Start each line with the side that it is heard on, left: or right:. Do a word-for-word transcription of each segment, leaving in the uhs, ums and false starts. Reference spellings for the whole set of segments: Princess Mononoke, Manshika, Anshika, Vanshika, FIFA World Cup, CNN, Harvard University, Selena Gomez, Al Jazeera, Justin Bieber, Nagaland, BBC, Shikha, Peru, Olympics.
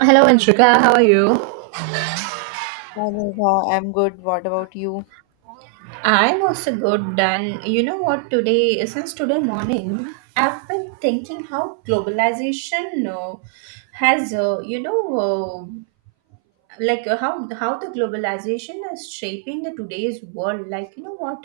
right: Hello, Anshika. How are you?
left: Hello, I'm good. What about you?
right: I'm also good, and you know what? Today, since today morning, I've been thinking how globalization uh, has, uh, you know, uh, like uh, how how the globalization is shaping the today's world, like you know what,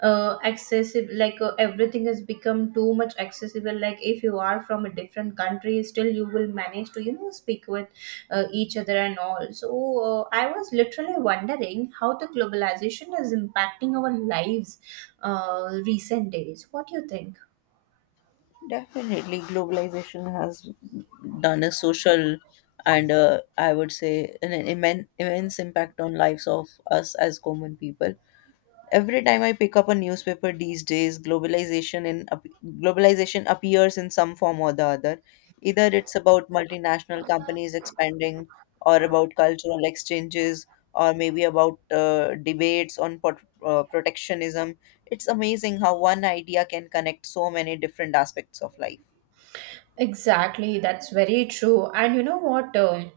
right: uh accessible, like uh, everything has become too much accessible. Like if you are from a different country, still you will manage to, you know, speak with uh, each other and all. So uh, I was literally wondering how the globalization is impacting our lives uh recent days. What do you think?
left: Definitely, globalization has done a social and uh, I would say an immense, immense impact on lives of us as common people. Every time I pick up a newspaper these days, globalization in ap- globalization appears in some form or the other. Either it's about multinational companies expanding, or about cultural exchanges, or maybe about uh, debates on pot- uh, protectionism. It's amazing how one idea can connect so many different aspects of life.
right: Exactly, that's very true. And you know what? um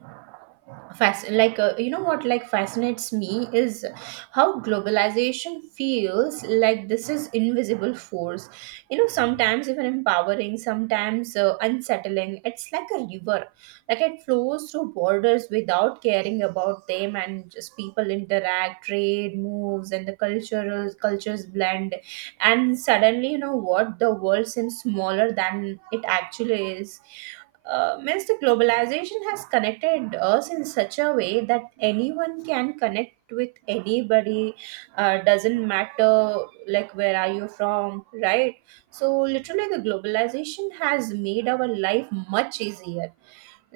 right: Fasc- like uh, You know what like fascinates me is how globalization feels like this is invisible force. You know, sometimes even empowering, sometimes uh, unsettling. It's like a river, like it flows through borders without caring about them, and just people interact, trade moves, and the cultural cultures blend, and suddenly you know what, the world seems smaller than it actually is. Uh, means the globalization has connected us in such a way that anyone can connect with anybody. Uh, doesn't matter like where are you from, right? So literally the globalization has made our life much easier.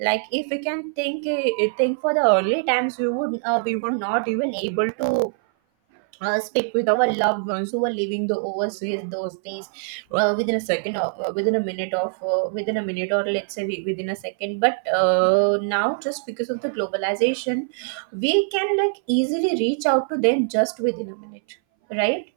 right: Like if we can think eh, think for the early times, we would uh, we were not even able to uh, speak with our loved ones who are living the overseas those days, uh, within a second of uh, within a minute of uh, within a minute, or let's say wi- within a second. But uh, now just because of the globalization, we can like easily reach out to them just within a minute, right?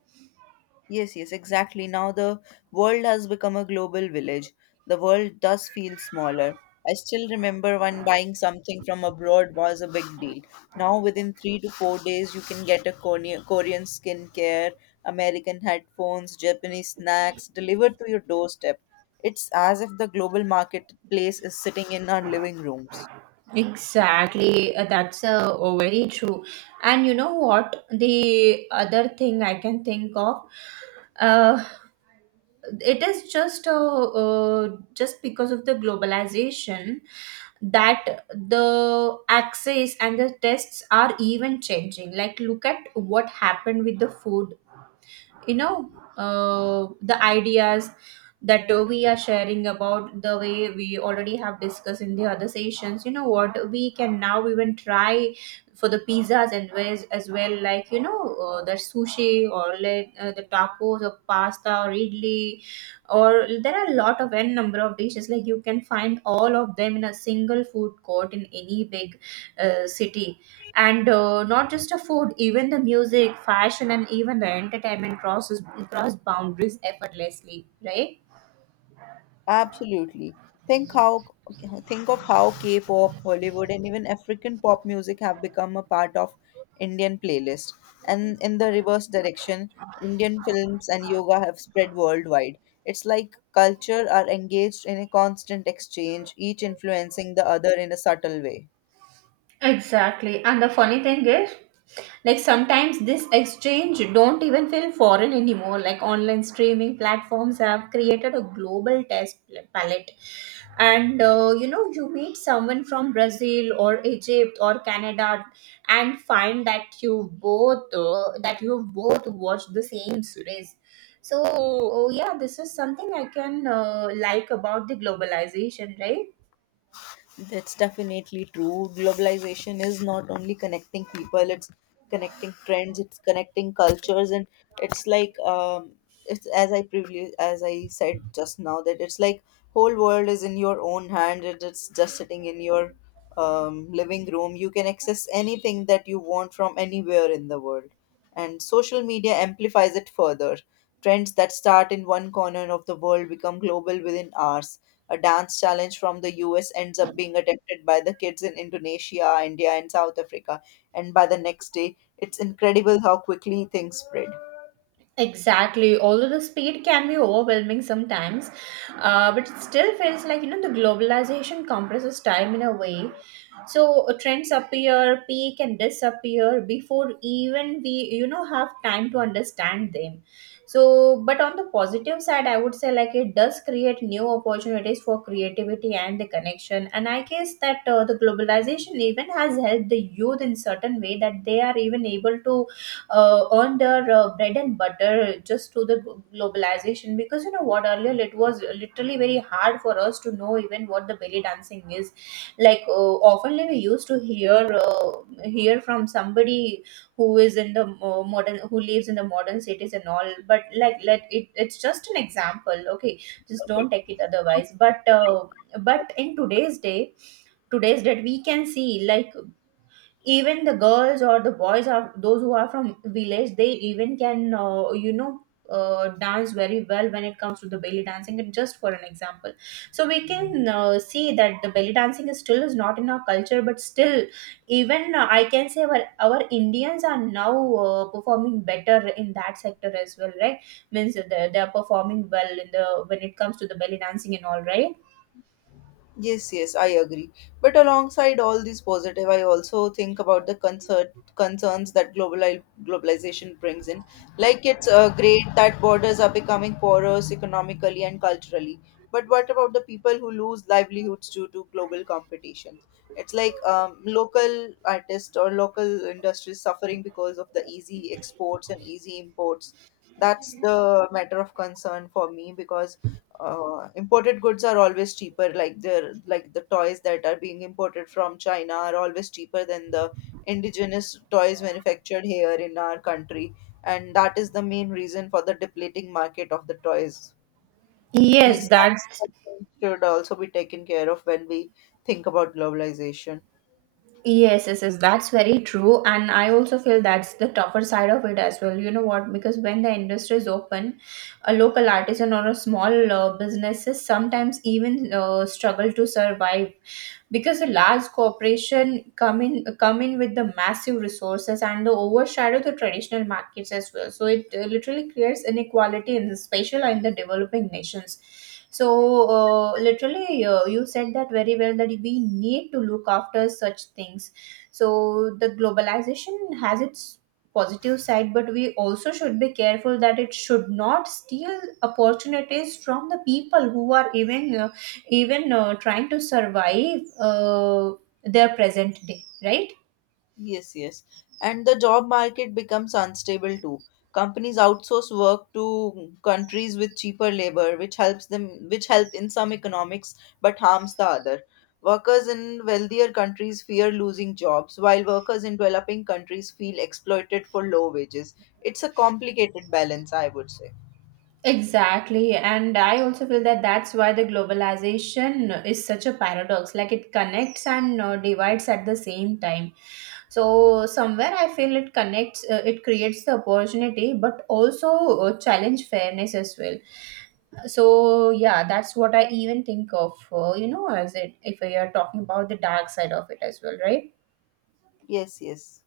left: Yes, yes, exactly. Now the world has become a global village. The world does feel smaller. I still remember when buying something from abroad was a big deal. Now, within three to four days, you can get a Korean, Korean skincare, American headphones, Japanese snacks delivered to your doorstep. It's as if the global marketplace is sitting in our living rooms.
right: Exactly, uh, that's uh, oh, very true. And you know what? The other thing I can think of, uh, it is just uh, uh, just because of the globalization, that the access and the tests are even changing. Like look at what happened with the food, you know, uh, the ideas that uh, we are sharing about the way we already have discussed in the other sessions. You know what, we can now even try for the pizzas and ways as well. Like you know, uh, the sushi, or like uh, the tacos or pasta or idli, or there are a lot of n number of dishes. Like you can find all of them in a single food court in any big uh, city. And uh, not just a food, even the music, fashion, and even the entertainment crosses cross boundaries effortlessly, right?
left: Absolutely. Think how think of how K-pop, Hollywood, and even African pop music have become a part of Indian playlist. And in the reverse direction, Indian films and yoga have spread worldwide. It's like culture are engaged in a constant exchange, each influencing the other in a subtle way.
right: Exactly. And the funny thing is, like sometimes this exchange don't even feel foreign anymore. Like online streaming platforms have created a global test palette. And uh, you know, you meet someone from Brazil or Egypt or Canada and find that you both uh, that you both watched the same series. So uh, yeah, this is something I can uh, like about the globalization, right?
left: That's definitely true. Globalization is not only connecting people, it's connecting trends, it's connecting cultures, and it's like um, it's as I previously as I said just now that it's like whole world is in your own hand. And It's just sitting in your um, living room. You can access anything that you want from anywhere in the world, and social media amplifies it further. Trends that start in one corner of the world become global within hours. A dance challenge from the U S ends up being attempted by the kids in Indonesia, India, and South Africa. And by the next day, it's incredible how quickly things spread.
right: Exactly. Although the speed can be overwhelming sometimes, uh, but it still feels like, you know, the globalization compresses time in a way. So uh, trends appear, peak, and disappear before even we, you know, have time to understand them. So, but on the positive side, I would say like it does create new opportunities for creativity and the connection. And I guess that uh, the globalization even has helped the youth in certain way that they are even able to uh, earn their uh, bread and butter just through the glo- globalization. Because you know what, earlier it was literally very hard for us to know even what the belly dancing is. Like uh, oftenly we used to hear uh, hear from somebody who is in the uh, modern who lives in the modern cities and all. But like let it, it's just an example, okay, just don't take it otherwise. But uh, but in today's day today's that we can see, like even the girls or the boys are those who are from village, they even can uh, you know, uh, dance very well when it comes to the belly dancing, and just for an example. So we can uh, see that the belly dancing is still is not in our culture, but still even uh, I can say our, our indians are now uh, performing better in that sector as well, right? Means they they are performing well in the when it comes to the belly dancing and all, right?
left: Yes, yes, I agree. But alongside all these positive, I also think about the concern concerns that global globalization brings in. Like it's uh, great that borders are becoming porous economically and culturally. But what about the people who lose livelihoods due to global competition? It's like um, Local artists or local industries suffering because of the easy exports and easy imports. That's the matter of concern for me because uh, imported goods are always cheaper, like they're like the toys that are being imported from China are always cheaper than the indigenous toys manufactured here in our country, and that is the main reason for the depleting market of the toys.
right: Yes,
left: These
right: that's.
left: kind of things should also be taken care of when we think about globalization.
right: Yes, yes, yes, that's very true. And I also feel that's the tougher side of it as well. You know what? Because when the industry is open, a local artisan or a small uh, businesses sometimes even uh, struggle to survive because the large corporation come in come in with the massive resources, and they overshadow the traditional markets as well. So it uh, literally creates inequality in the spatial and the developing nations. So uh, literally uh, you said that very well that we need to look after such things. So the globalization has its positive side, but we also should be careful that it should not steal opportunities from the people who are even uh, even uh, trying to survive uh, their present day, right?
left: Yes, yes. And the job market becomes unstable too. Companies outsource work to countries with cheaper labor, which helps them, which help in some economics but harms the other. Workers in wealthier countries fear losing jobs, while workers in developing countries feel exploited for low wages. It's a complicated balance, I would say.
right: Exactly, and I also feel that that's why the globalization is such a paradox, like it connects and uh, divides at the same time. So somewhere I feel it connects, uh, it creates the opportunity, but also uh, challenge fairness as well. So yeah, that's what I even think of, uh, you know, as it if we are talking about the dark side of it as well, right?
left: Yes, yes.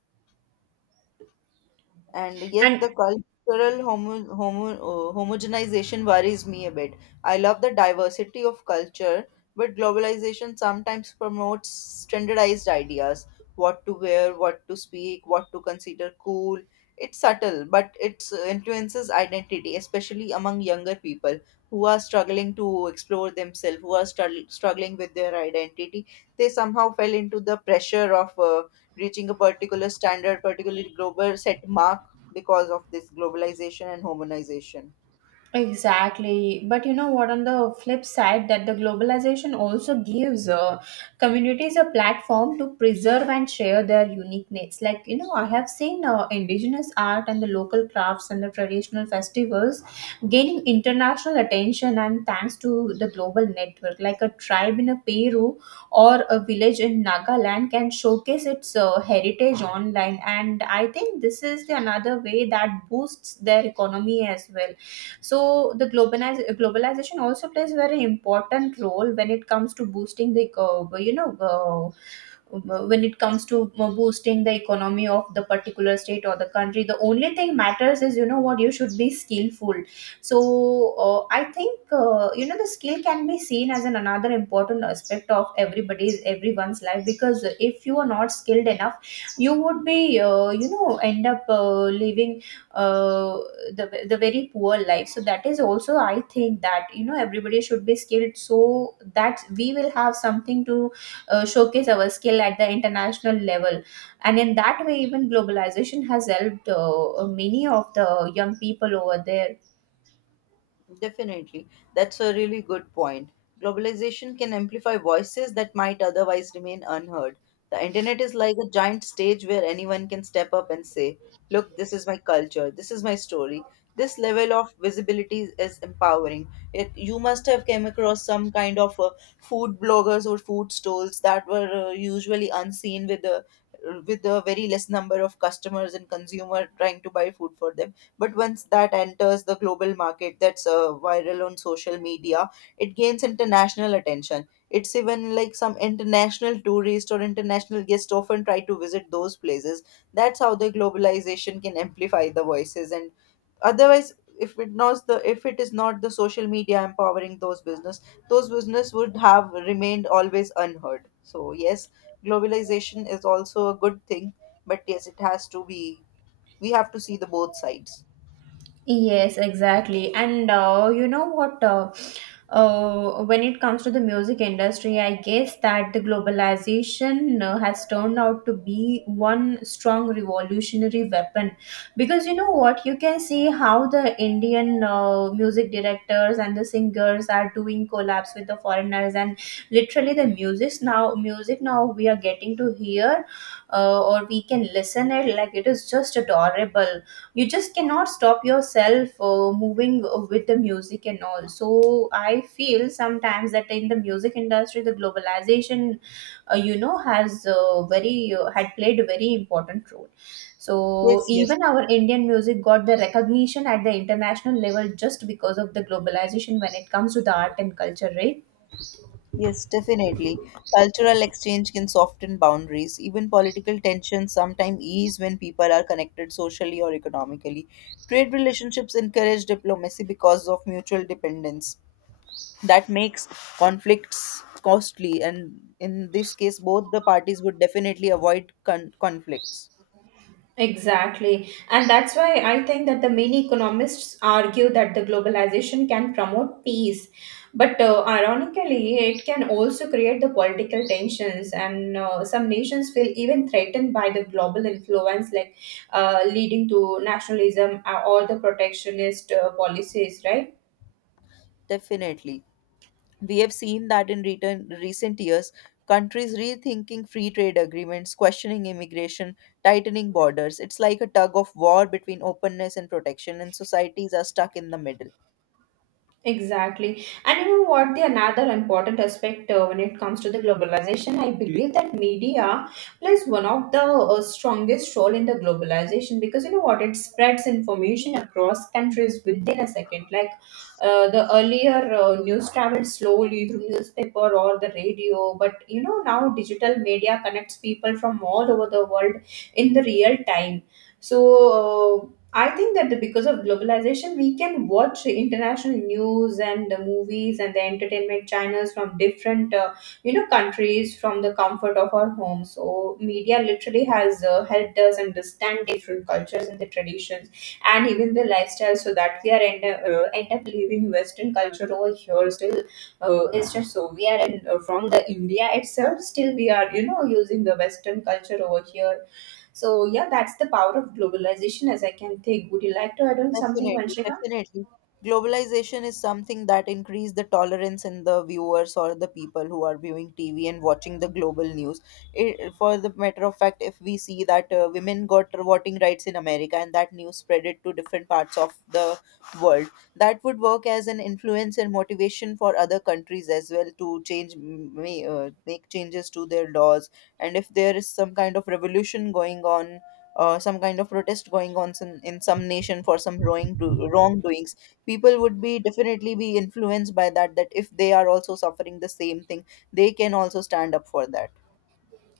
left: And yet
right: And.
left: the cultural homo- homo- uh, homogenization worries me a bit. I love the diversity of culture, but globalization sometimes promotes standardized ideas: what to wear, what to speak, what to consider cool. It's subtle, but it influences identity, especially among younger people who are struggling to explore themselves, who are strugg- struggling with their identity. They somehow fell into the pressure of uh, reaching a particular standard, particularly global set mark, because of this globalization and homogenization.
right: Exactly. But you know what, on the flip side, that the globalization also gives uh, communities a platform to preserve and share their uniqueness. Like, you know, I have seen uh, indigenous art and the local crafts and the traditional festivals gaining international attention, and thanks to the global network. Like a tribe in a Peru or a village in Nagaland can showcase its uh, heritage online. And I think this is the another way that boosts their economy as well. So the globaliz- globalization also plays very important role when it comes to boosting the uh, you know uh, when it comes to boosting the economy of the particular state or the country. The only thing matters is, you know what, you should be skillful. So uh, I think uh, you know, the skill can be seen as an another important aspect of everybody's everyone's life. Because if you are not skilled enough, you would be uh, you know, end up uh, living uh, the the very poor life. So that is also I think that, you know, everybody should be skilled, so that we will have something to uh, showcase our skill at the international level. And in that way, even globalization has helped uh, many of the young people over there.
left: Definitely. That's a really good point. Globalization can amplify voices that might otherwise remain unheard. The internet is like a giant stage where anyone can step up and say, "Look, this is my culture, this is my story." This level of visibility is empowering. It, you must have come across some kind of uh, food bloggers or food stalls that were uh, usually unseen with the with a very less number of customers and consumer trying to buy food for them. But once that enters the global market, that's uh, viral on social media, it gains international attention. It's even like some international tourists or international guests often try to visit those places. That's how the globalization can amplify the voices, and otherwise, if it not the if it is not the social media empowering those business, those business would have remained always unheard. So yes, globalization is also a good thing, but yes, it has to be, we have to see the both sides.
right: Yes, exactly. And uh, you know what? Uh, uh, when it comes to the music industry, I guess that the globalization uh, has turned out to be one strong revolutionary weapon. Because you know what, you can see how the Indian uh, music directors and the singers are doing collabs with the foreigners, and literally the music now, music now we are getting to hear, uh, or we can listen it, like it is just adorable. You just cannot stop yourself uh, moving with the music and all. So I feel sometimes that in the music industry the globalization, uh, you know has uh, very uh, had played a very important role. So.
left: Yes, yes,
right: Even our indian music got the recognition at the international level just because of the globalization when it comes to the art and culture, right?
left: yes, definitely. Cultural exchange can soften boundaries. Even political tensions sometimes ease when people are connected socially or economically. Trade relationships encourage diplomacy because of mutual dependence. That makes conflicts costly, and in this case, both the parties would definitely avoid con- conflicts.
right: Exactly. And that's why I think that the many economists argue that the globalization can promote peace. But uh, ironically, it can also create the political tensions, and uh, some nations feel even threatened by the global influence, like uh, leading to nationalism, uh, or the protectionist uh, policies, right?
left: Definitely. We have seen that in return, recent years, countries rethinking free trade agreements, questioning immigration, tightening borders. It's like a tug of war between openness and protection, and societies are stuck in the middle.
right: Exactly. And you know what? The another important aspect uh, when it comes to the globalization, I believe that media plays one of the uh, strongest role in the globalization. Because you know what, it spreads information across countries within a second. Like uh, the earlier uh, news traveled slowly through newspaper or the radio, but you know now digital media connects people from all over the world in the real time. So uh, I think that the- because of globalization, we can watch international news and the movies and the entertainment channels from different, uh, you know, countries from the comfort of our home. So media literally has uh, helped us understand different cultures and the traditions and even the lifestyle, so that we are end up, uh, end up living Western culture over here. Still, uh, it's just so we are in, uh, from the India itself. Still, we are you know using the Western culture over here so yeah, that's the power of globalization, as I can think. Would you like to add on something,
left: Definitely,
right: Vanshika?
left: definitely. Globalization is something that increase the tolerance in the viewers or the people who are viewing T V and watching the global news. It, for the matter of fact, if we see that uh, women got voting rights in America, and that news spread it to different parts of the world, that would work as an influence and motivation for other countries as well to change, may, uh, make changes to their laws. And if there is some kind of revolution going on, uh, some kind of protest going on, some, in some nation for some wrong do- wrongdoings, people would be definitely be influenced by that, that if they are also suffering the same thing, they can also stand up for that.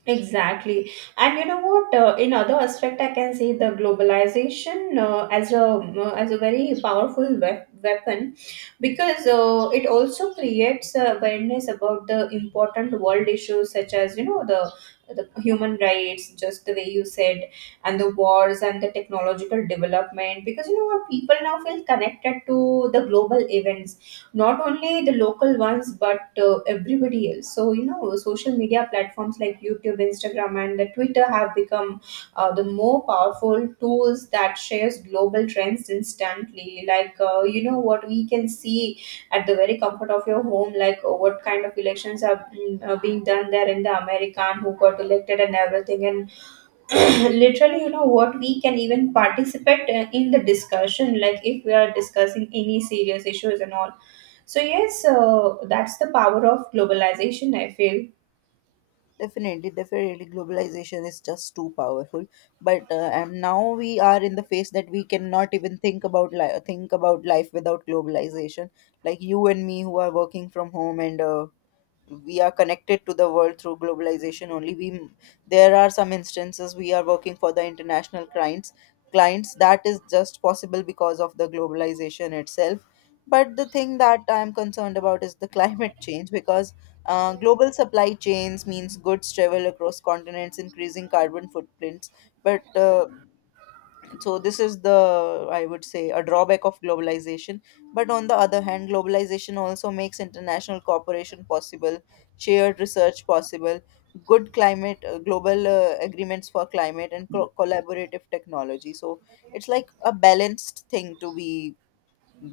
right: Exactly. And you know what? Uh, in other aspect, I can say the globalization uh, as a uh, as a very powerful wep- weapon because uh, it also creates awareness about the important world issues such as you know the the human rights, just the way you said, and the wars and the technological development. Because you know what, people now feel connected to the global events not only the local ones but uh, everybody else. So you know social media platforms like YouTube, Instagram and the Twitter have become uh, the more powerful tools that shares global trends instantly. Like uh, you know what, we can see at the very comfort of your home like uh, what kind of elections are mm, uh, being done there in the America and who got elected and everything. And literally you know what, we can even participate uh, in the discussion, like if we are discussing any serious issues and all. So yes, uh, that's the power of globalization I feel.
left: Definitely, definitely, globalization is just too powerful. But uh, and now we are in the phase that we cannot even think about li- think about life without globalization. Like you and me who are working from home, and uh, we are connected to the world through globalization only. We There are some instances we are working for the international clients clients, that is just possible because of the globalization itself. But the thing that I am concerned about is the climate change, because uh, global supply chains means goods travel across continents, increasing carbon footprints. But uh, So this is the, I would say, a drawback of globalization. But on the other hand, globalization also makes international cooperation possible, shared research possible, good climate uh, global uh, agreements for climate and co- collaborative technology. So it's like a balanced thing to be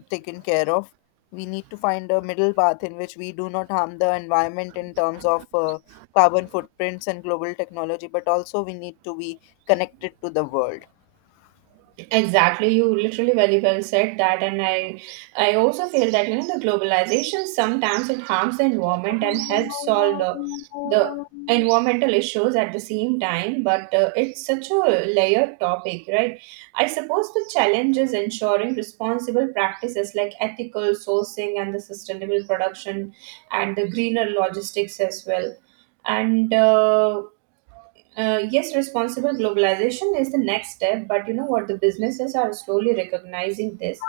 left: taken care of. We need to find a middle path in which we do not harm the environment in terms of uh, carbon footprints and global technology, but also we need to be connected to the world.
right: Exactly, you literally very well said that, and I, I also feel that you know the globalization sometimes it harms the environment and helps solve the, the environmental issues at the same time, but uh, it's such a layered topic, right? I suppose the challenge is ensuring responsible practices like ethical sourcing and the sustainable production and the greener logistics as well, and. Uh, uh, yes, responsible globalization is the next step. But you know what? The businesses are slowly recognizing this.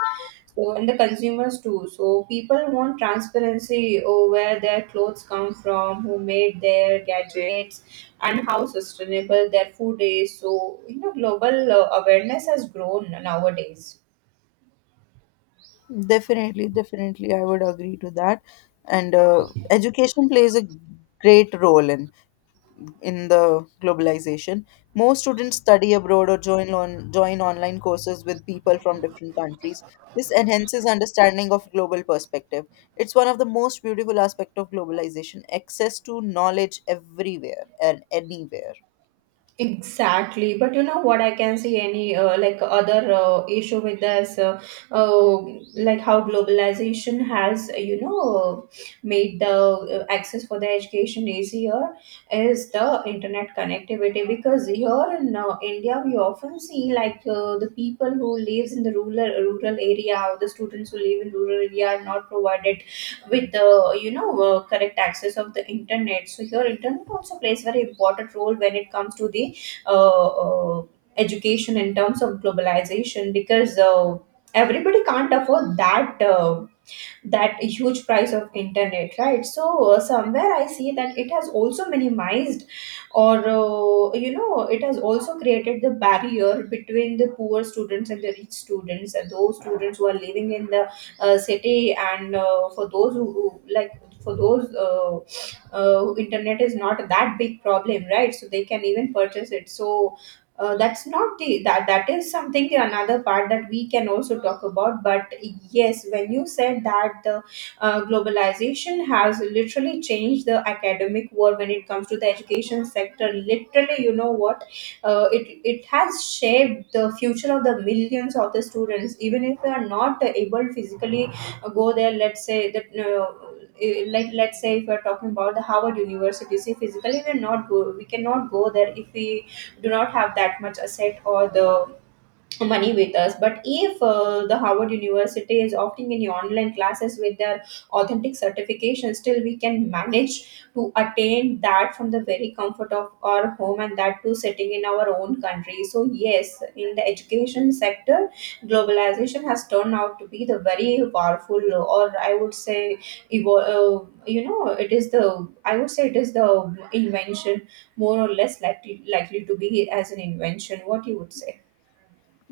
right: So, and the consumers too. So, people want transparency over where their clothes come from, who made their gadgets, and how sustainable their food is. So, you know, global uh, awareness has grown nowadays.
left: Definitely, definitely, I would agree to that. And uh, education plays a great role in in the globalization. More students study abroad or join on, join online courses with people from different countries. This enhances understanding of global perspective. It's one of the most beautiful aspects of globalization, access to knowledge everywhere and anywhere.
right: Exactly, but you know what? I can see any uh, like other uh, issue with this, uh, uh, like how globalization has you know made the uh, access for the education easier is the internet connectivity. Because here in uh, India we often see like uh, the people who lives in the rural rural area or the students who live in rural area are not provided with the you know uh, correct access of the internet. So here internet also plays very important role when it comes to the uh, uh, education in terms of globalization, because uh, everybody can't afford that. Uh, that huge price of internet, right? So uh, somewhere I see that it has also minimized or uh, you know it has also created the barrier between the poor students and the rich students and those students who are living in the uh, city and uh, for those who, who like for those uh, uh, internet is not that big problem, right? So they can even purchase it. So uh, that's not the that that is something another part that we can also talk about. But yes, when you said that the uh, globalization has literally changed the academic world when it comes to the education sector, literally you know what, uh, it it has shaped the future of the millions of the students even if they are not able physically uh, go there. Let's say that uh, eh, like let's say if we're talking about the Harvard University, see physically we're not go, we cannot go there if we do not have that much asset or the money with us. But if uh, the Howard University is opting in online classes with their authentic certification, still we can manage to attain that from the very comfort of our home and that too sitting in our own country. So yes, in the education sector globalization has turned out to be the very powerful uh, or I would say evo- uh, you know it is the I would say it is the invention, more or less likely likely to be as an invention, what you would say.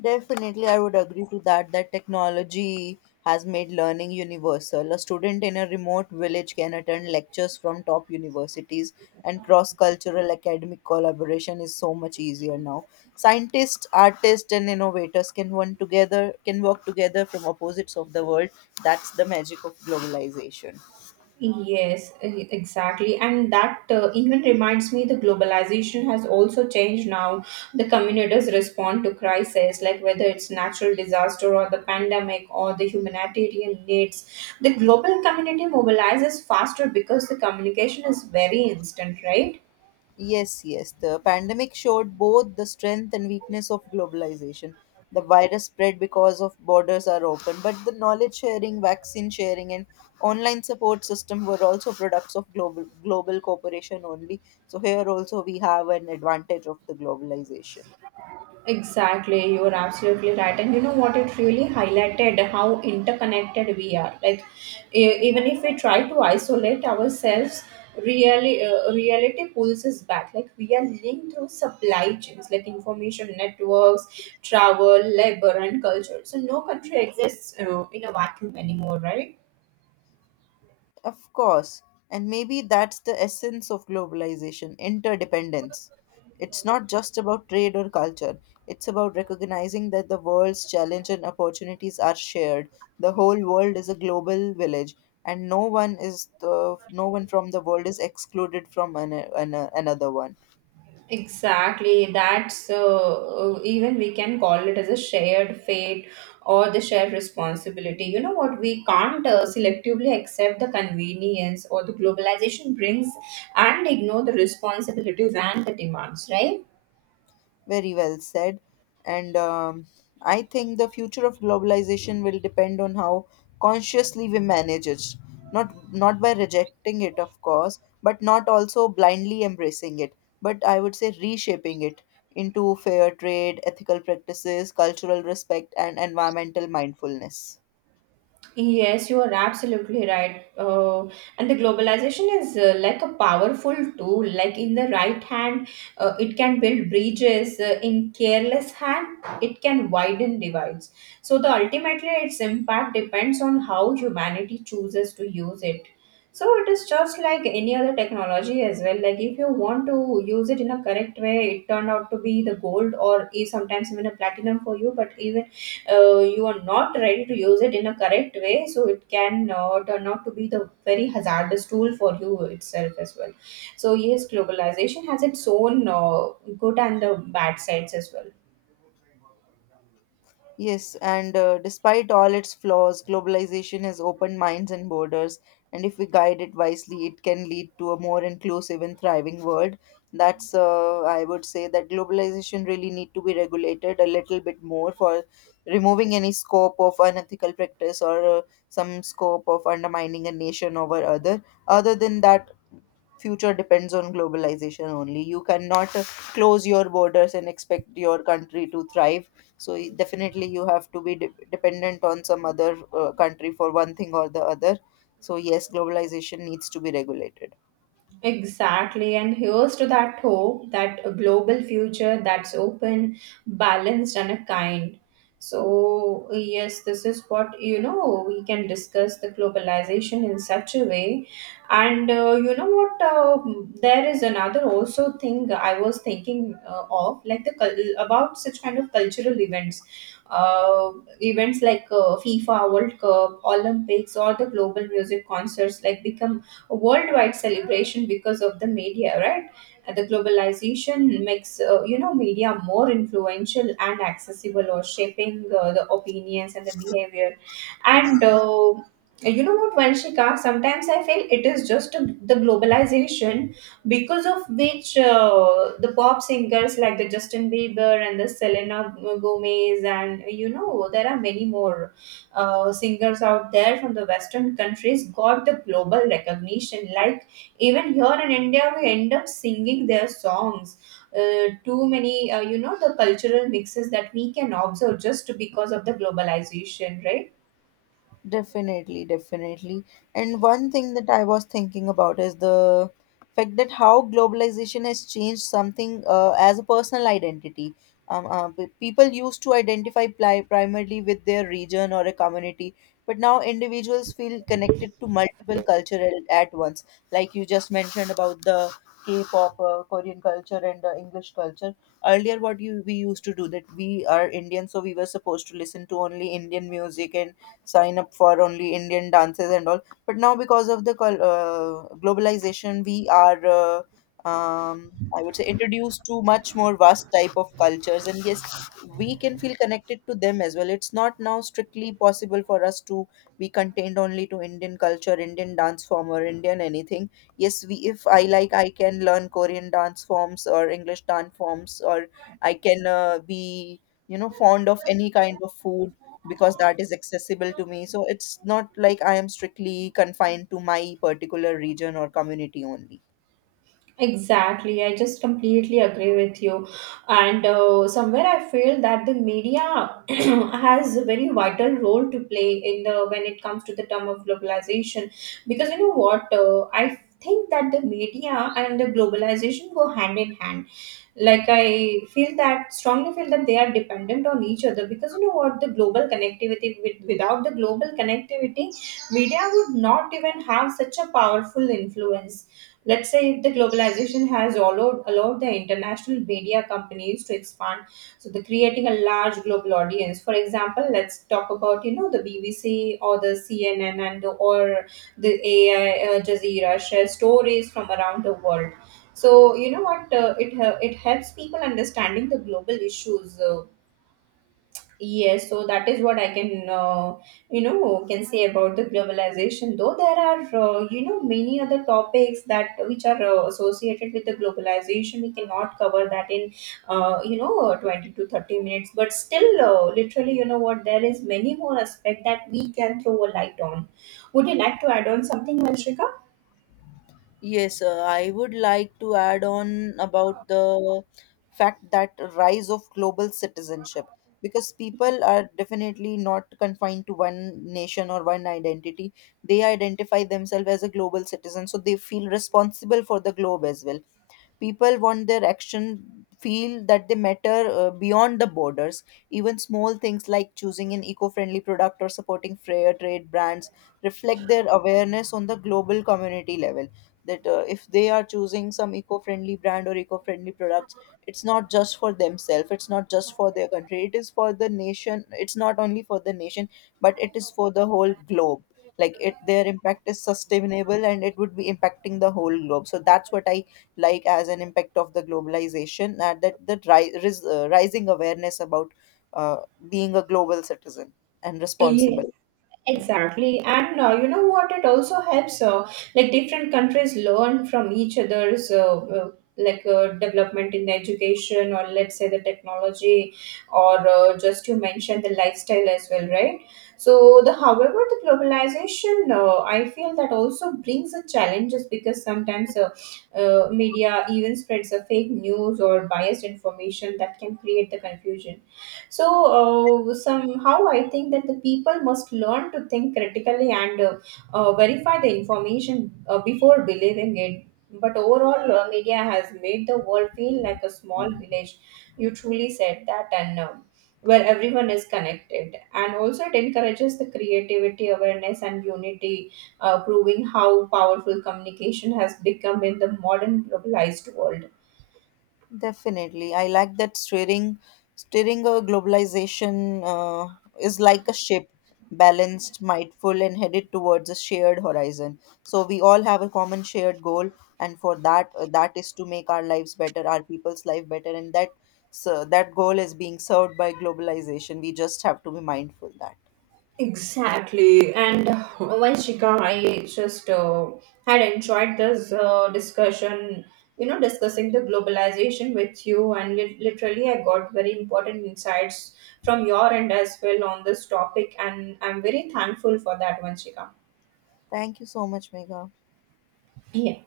left: Definitely, I would agree to that. That technology has made learning universal. A student in a remote village can attend lectures from top universities, and cross cultural academic collaboration is so much easier now. Scientists, artists, and innovators can one together can work together from opposites of the world. That's the magic of globalization.
right: Yes, e- exactly. And that uh, even reminds me the globalization has also changed now. The communities respond to crisis, like whether it's natural disaster or the pandemic or the humanitarian needs. The global community mobilizes faster because the communication is very instant, right?
left: Yes, yes. The pandemic showed both the strength and weakness of globalization. The virus spread because of borders are open, but the knowledge sharing, vaccine sharing, and online support system were also products of global global cooperation only. So here also we have an advantage of the globalization.
right: Exactly, you are absolutely right. And you know what? It really highlighted how interconnected we are. Like, e- even if we try to isolate ourselves, really, uh, reality pulls us back. Like, we are linked through supply chains, like information networks, travel, labor, and culture. So, no country exists uh, in a vacuum anymore, right?
left: Of course. And maybe that's the essence of globalization interdependence. It's not just about trade or culture, it's about recognizing that the world's challenge and opportunities are shared. The whole world is a global village, and no one is the no one from the world is excluded from an, an, another one.
right: Exactly. That's uh, uh, Even we can call it as a shared fate or the shared responsibility. You know what? We can't uh, selectively accept the convenience or the globalization brings and ignore the responsibilities and the demands, right?
left: Very well said. And um, I think the future of globalization will depend on how consciously we manage it. Not not by rejecting it, of course, but not also blindly embracing it. But I would say reshaping it into fair trade, ethical practices, cultural respect, and environmental mindfulness.
right: Yes, you are absolutely right. Uh, and the globalization is uh, like a powerful tool. Like in the right hand, uh, it can build bridges. Uh, in careless hand, it can widen divides. So the ultimately, its impact depends on how humanity chooses to use it. So it is just like any other technology as well. Like if you want to use it in a correct way, it turned out to be the gold or is sometimes even a platinum for you. But even uh, you are not ready to use it in a correct way, so it can uh, turn out to be the very hazardous tool for you itself as well. So yes, globalization has its own uh, good and uh, bad sides as well.
left: Yes, and uh, despite all its flaws, globalization has opened minds and borders, and if we guide it wisely, it can lead to a more inclusive and thriving world. That's, uh, I would say, that globalization really need to be regulated a little bit more for removing any scope of unethical practice, or uh, some scope of undermining a nation over other. Other than that, future depends on globalization only. You cannot uh, close your borders and expect your country to thrive. So y- definitely you have to be de- dependent on some other uh, country for one thing or the other. So yes, globalization needs to be regulated.
right: Exactly, and here's to that hope that a global future that's open, balanced, and a kind. So, yes, this is what you know we can discuss the globalization in such a way. And uh, you know what? Um there is another also thing I was thinking uh, of, like the cul- about such kind of cultural events, uh, events like uh, FIFA World Cup, Olympics, or the global music concerts like become a worldwide celebration because of the media, right? And the globalization makes uh, you know media more influential and accessible, or shaping uh, the opinions and the behavior. And uh, you know what, Vanshika? Sometimes I feel it is just a- the globalization because of which uh, the pop singers like the Justin Bieber and the Selena Gomez and you know there are many more uh, singers out there from the Western countries got the global recognition. Like even here in India, we end up singing their songs. Uh, too many, uh, you know, the cultural mixes that we can observe just because of the globalization, right?
left: Definitely, definitely. And one thing that I was thinking about is the fact that how globalization has changed something uh, as a personal identity. Um, uh, p- people used to identify pli- primarily with their region or a community, but now individuals feel connected to multiple cultural at once. Like you just mentioned about the K-pop, uh, Korean culture, and uh, English culture. Earlier, what you we used to do that we are Indian, so we were supposed to listen to only Indian music and sign up for only Indian dances and all. But now, because of the col- uh, globalization, we are, uh, um, I would say, introduced to much more vast type of cultures. And yes, we can feel connected to them as well. It's not now strictly possible for us to be contained only to Indian culture, Indian dance form, or Indian anything. Yes, we if I like, I can learn Korean dance forms or English dance forms, or I can uh, be you know fond of any kind of food because that is accessible to me. So it's not like I am strictly confined to my particular region or community only.
right: Exactly, I just completely agree with you. And uh, somewhere I feel that the media has a very vital role to play in the when it comes to the term of globalization. Because you know what, uh, I think that the media and the globalization go hand in hand. Like I feel that strongly feel that they are dependent on each other. Because you know what, the global connectivity with, without the global connectivity media would not even have such a powerful influence. Let's say if the globalization has allowed allowed the international media companies to expand, so they're creating a large global audience. For example, let's talk about you know the BBC or the CNN and the, or the Ai uh, Jazeera share stories from around the world. So you know what, uh, it hel- it helps people understanding the global issues. Uh, yes, so that is what I can uh, you know can say about the globalization. Though there are uh, you know many other topics that which are uh, associated with the globalization, we cannot cover that in uh, you know twenty to thirty minutes. But still, uh, literally, you know what, there is many more aspect that we can throw a light on. Would you like to add on something, Manshika?
left: Yes, uh, I would like to add on about the fact that rise of global citizenship because people are definitely not confined to one nation or one identity. They identify themselves as a global citizen, so they feel responsible for the globe as well. People want their action feel that they matter uh, beyond the borders. Even small things like choosing an eco-friendly product or supporting fair trade brands reflect their awareness on the global community level. That uh, if they are choosing some eco-friendly brand or eco-friendly products, it's not just for themselves. It's not just for their country. It is for the nation. It's not only for the nation, but it is for the whole globe, like it their impact is sustainable and it would be impacting the whole globe. So that's what I like as an impact of the globalization, uh, that that the ri- ris- uh, rising awareness about uh, being a global citizen and
right: Yes.
left: responsible.
right: Exactly, and uh, you know what? It also helps. Uh, like different countries learn from each other's uh, uh, like uh, development in the education, or let's say the technology, or uh, just you mentioned the lifestyle as well, right? So the however the globalization, uh, I feel that also brings the challenges. Because sometimes uh, uh, media even spreads a fake news or biased information that can create the confusion. So uh, somehow I think that the people must learn to think critically and uh, uh, verify the information uh, before believing it. But overall, uh, media has made the world feel like a small village. You truly said that, and uh, where everyone is connected. And also, it encourages the creativity, awareness, and unity, uh, proving how powerful communication has become in the modern globalized world.
left: Definitely, I like that steering steering a globalization uh, is like a ship, balanced, mindful, and headed towards a shared horizon. So we all have a common shared goal, and for that, uh, that is to make our lives better, our people's life better, and that, so that goal is being served by globalization. We just have to be mindful that.
right: Exactly. And once Shikha, I just uh, had enjoyed this uh, discussion, you know, discussing the globalization with you. And lit- literally, I got very important insights from your end as well on this topic. And I'm very thankful for that, Vanshika.
left: Thank you so much, Mega.
right: Yeah.